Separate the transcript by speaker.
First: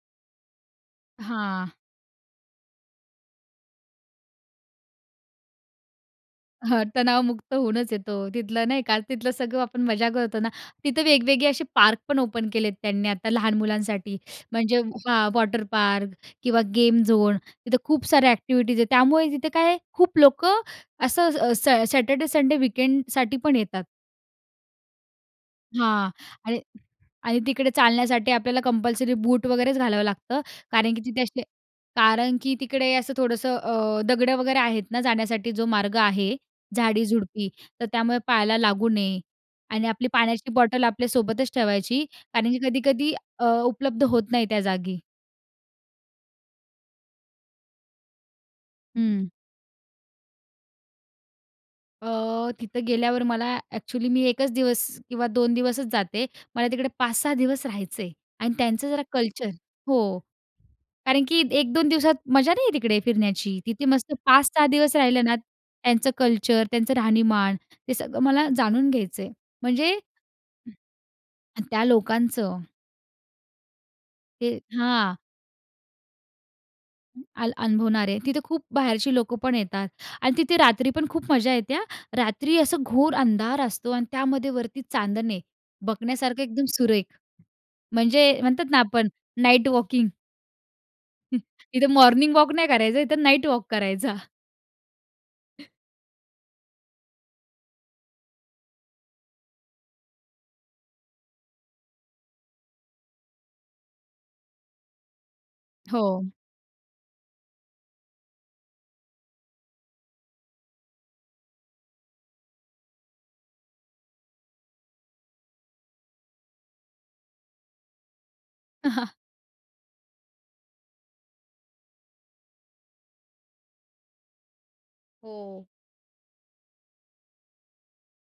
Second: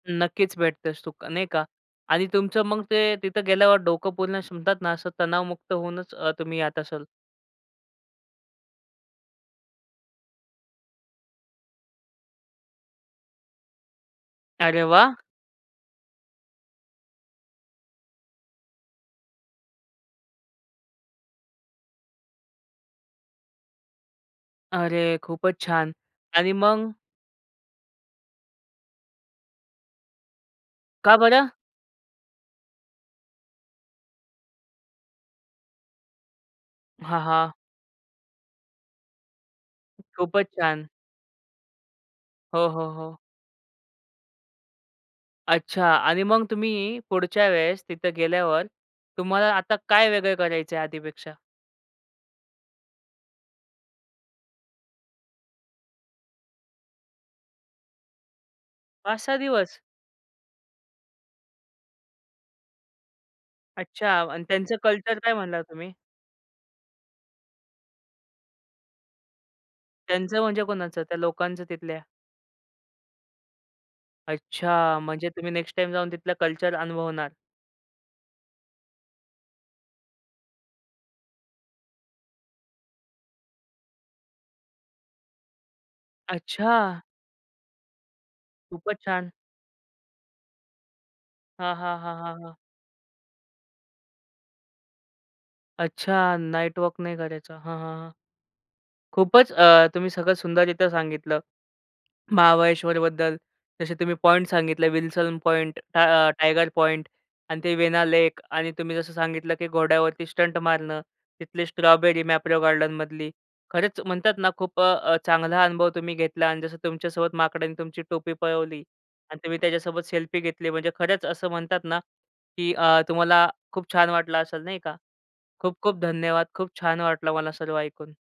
Speaker 1: नक्कीच भेटतं सुख नाही का.
Speaker 2: हां.
Speaker 1: आणि तुमचं मग ते तिथं गेल्यावर डोकं पूर्ण असं म्हणतात ना, असं तणावमुक्त होऊनच अ, तुम्ही येत
Speaker 2: हां.
Speaker 1: असाल.
Speaker 2: तणावमुक्त होऊनच येतो. तिथलं नाही का, तिथलं सगळं आपण मजा करतो ना. तिथं वेगवेगळे असे पार्क पण ओपन केलेत त्यांनी आता लहान मुलांसाठी. म्हणजे
Speaker 1: अरे वाह!
Speaker 2: हां, वॉटर पार्क किंवा गेम झोन तिथं खूप साऱ्या ॲक्टिव्हिटीज आहेत. त्यामुळे तिथे काय आहे खूप लोकं असं स सॅ सॅटर्डे-संडे वीकेंडसाठी पण येतात.
Speaker 1: अरे! खूपच छान
Speaker 2: हां,
Speaker 1: आणि
Speaker 2: आणि
Speaker 1: मग?
Speaker 2: आणि तिकडे चालण्यासाठी आपल्याला कंपल्सरी बूट वगैरेच घालावं लागतं, कारण की
Speaker 1: का
Speaker 2: तिथे असे
Speaker 1: बरं?
Speaker 2: कारण की तिकडे असं थोडंसं अ, दगडं वगैरे आहेत ना, जाण्यासाठी जो मार्ग आहे
Speaker 1: हां,
Speaker 2: झाडी-झुडपी.
Speaker 1: हां.
Speaker 2: तर त्यामुळे पायाला लागू नये. आणि आपली
Speaker 1: खूपच
Speaker 2: पाण्याची बॉटल
Speaker 1: छान.
Speaker 2: आपल्यासोबतच ठेवायची, कारण की
Speaker 1: हो, हो,
Speaker 2: कधी-कधी
Speaker 1: हो.
Speaker 2: अ, उपलब्ध होत नाही त्या जागी.
Speaker 1: अच्छा. आणि मग तुम्ही पुढच्या वेळेस तिथे गेल्यावर
Speaker 2: हं.
Speaker 1: तुम्हाला आता काय वेगळं करायचंय आधीपेक्षा?
Speaker 2: अ, तिथे गेल्यावर मला ॲक्चुअली मी 1 दिवस किंवा 2 दिवसच जाते. मला तिकडे 5-6 दिवस राहायचंय आणि त्यांचं जरा
Speaker 1: 5-6
Speaker 2: कल्चर
Speaker 1: दिवस?
Speaker 2: हो. कारण की 1-2 दिवसात मजा नाही येत तिकडे फिरण्याची. तिथे
Speaker 1: अच्छा.
Speaker 2: मस्त
Speaker 1: आणि
Speaker 2: 5-6
Speaker 1: त्यांचं
Speaker 2: दिवस
Speaker 1: कल्चर
Speaker 2: राहिलं
Speaker 1: काय
Speaker 2: ना,
Speaker 1: म्हणालात तुम्ही?
Speaker 2: त्यांचं कल्चर, त्यांचं राहणीमान ते सगळं मला जाणून घ्यायचंय. म्हणजे
Speaker 1: त्यांचं म्हणजे कोणाचं? त्या लोकांचं
Speaker 2: त्या
Speaker 1: तिथल्या.
Speaker 2: लोकांचं. हे
Speaker 1: अच्छा.
Speaker 2: हां.
Speaker 1: म्हणजे तुम्ही नेक्स्ट टाईम जाऊन तिथलं कल्चर
Speaker 2: हं,
Speaker 1: अनुभवणार.
Speaker 2: आल अनुभवणारे. तिथे खूप बाहेरची लोकं पण येतात आणि तिथे रात्री पण खूप मजा येते हां. रात्री असं घोर अंधार असतो आणि त्यामध्ये वरती चांदणे. बघण्यासारखं एकदम
Speaker 1: अच्छा!
Speaker 2: सुरेख म्हणजे म्हणतात ना,
Speaker 1: खूपच
Speaker 2: आपण
Speaker 1: छान.
Speaker 2: Night walking.
Speaker 1: हां,
Speaker 2: इथे
Speaker 1: हां, हां,
Speaker 2: मॉर्निंग
Speaker 1: हां,
Speaker 2: वॉक
Speaker 1: हां.
Speaker 2: नाही करायचंय. इथं नाईट वॉक करायचा.
Speaker 1: अच्छा, नाईट वॉक नाही करायचा. हां, हां, हां. खूपच अ, तुम्ही सगळं सुंदररित्या सांगितलं. महाबळेश्वरबद्दल. जसे तुम्ही पॉइंट सांगितले विल्सन पॉइंट, टा
Speaker 2: हो.
Speaker 1: टायगर पॉइंट आणि ते वेना लेक आणि तुम्ही जसं सांगितलं की घोड्यावरती स्टंट मारणं. तिथली स्ट्रॉबेरी मॅप्रो गार्डनमधली खरंच म्हणतात ना, खूप अ, अ, चांगला अनुभव तुम्ही घेतला आणि जसं तुमच्यासोबत माकडाने तुमची टोपी पळवली आणि तुम्ही त्याच्यासोबत सेल्फी घेतली म्हणजे खरंच असं म्हणतात ना, की अ, तुम्हाला खूप छान वाटलं असेल नाही का?
Speaker 2: हो.
Speaker 1: खूप खूप धन्यवाद. खूप छान वाटलं मला सर्व ऐकून.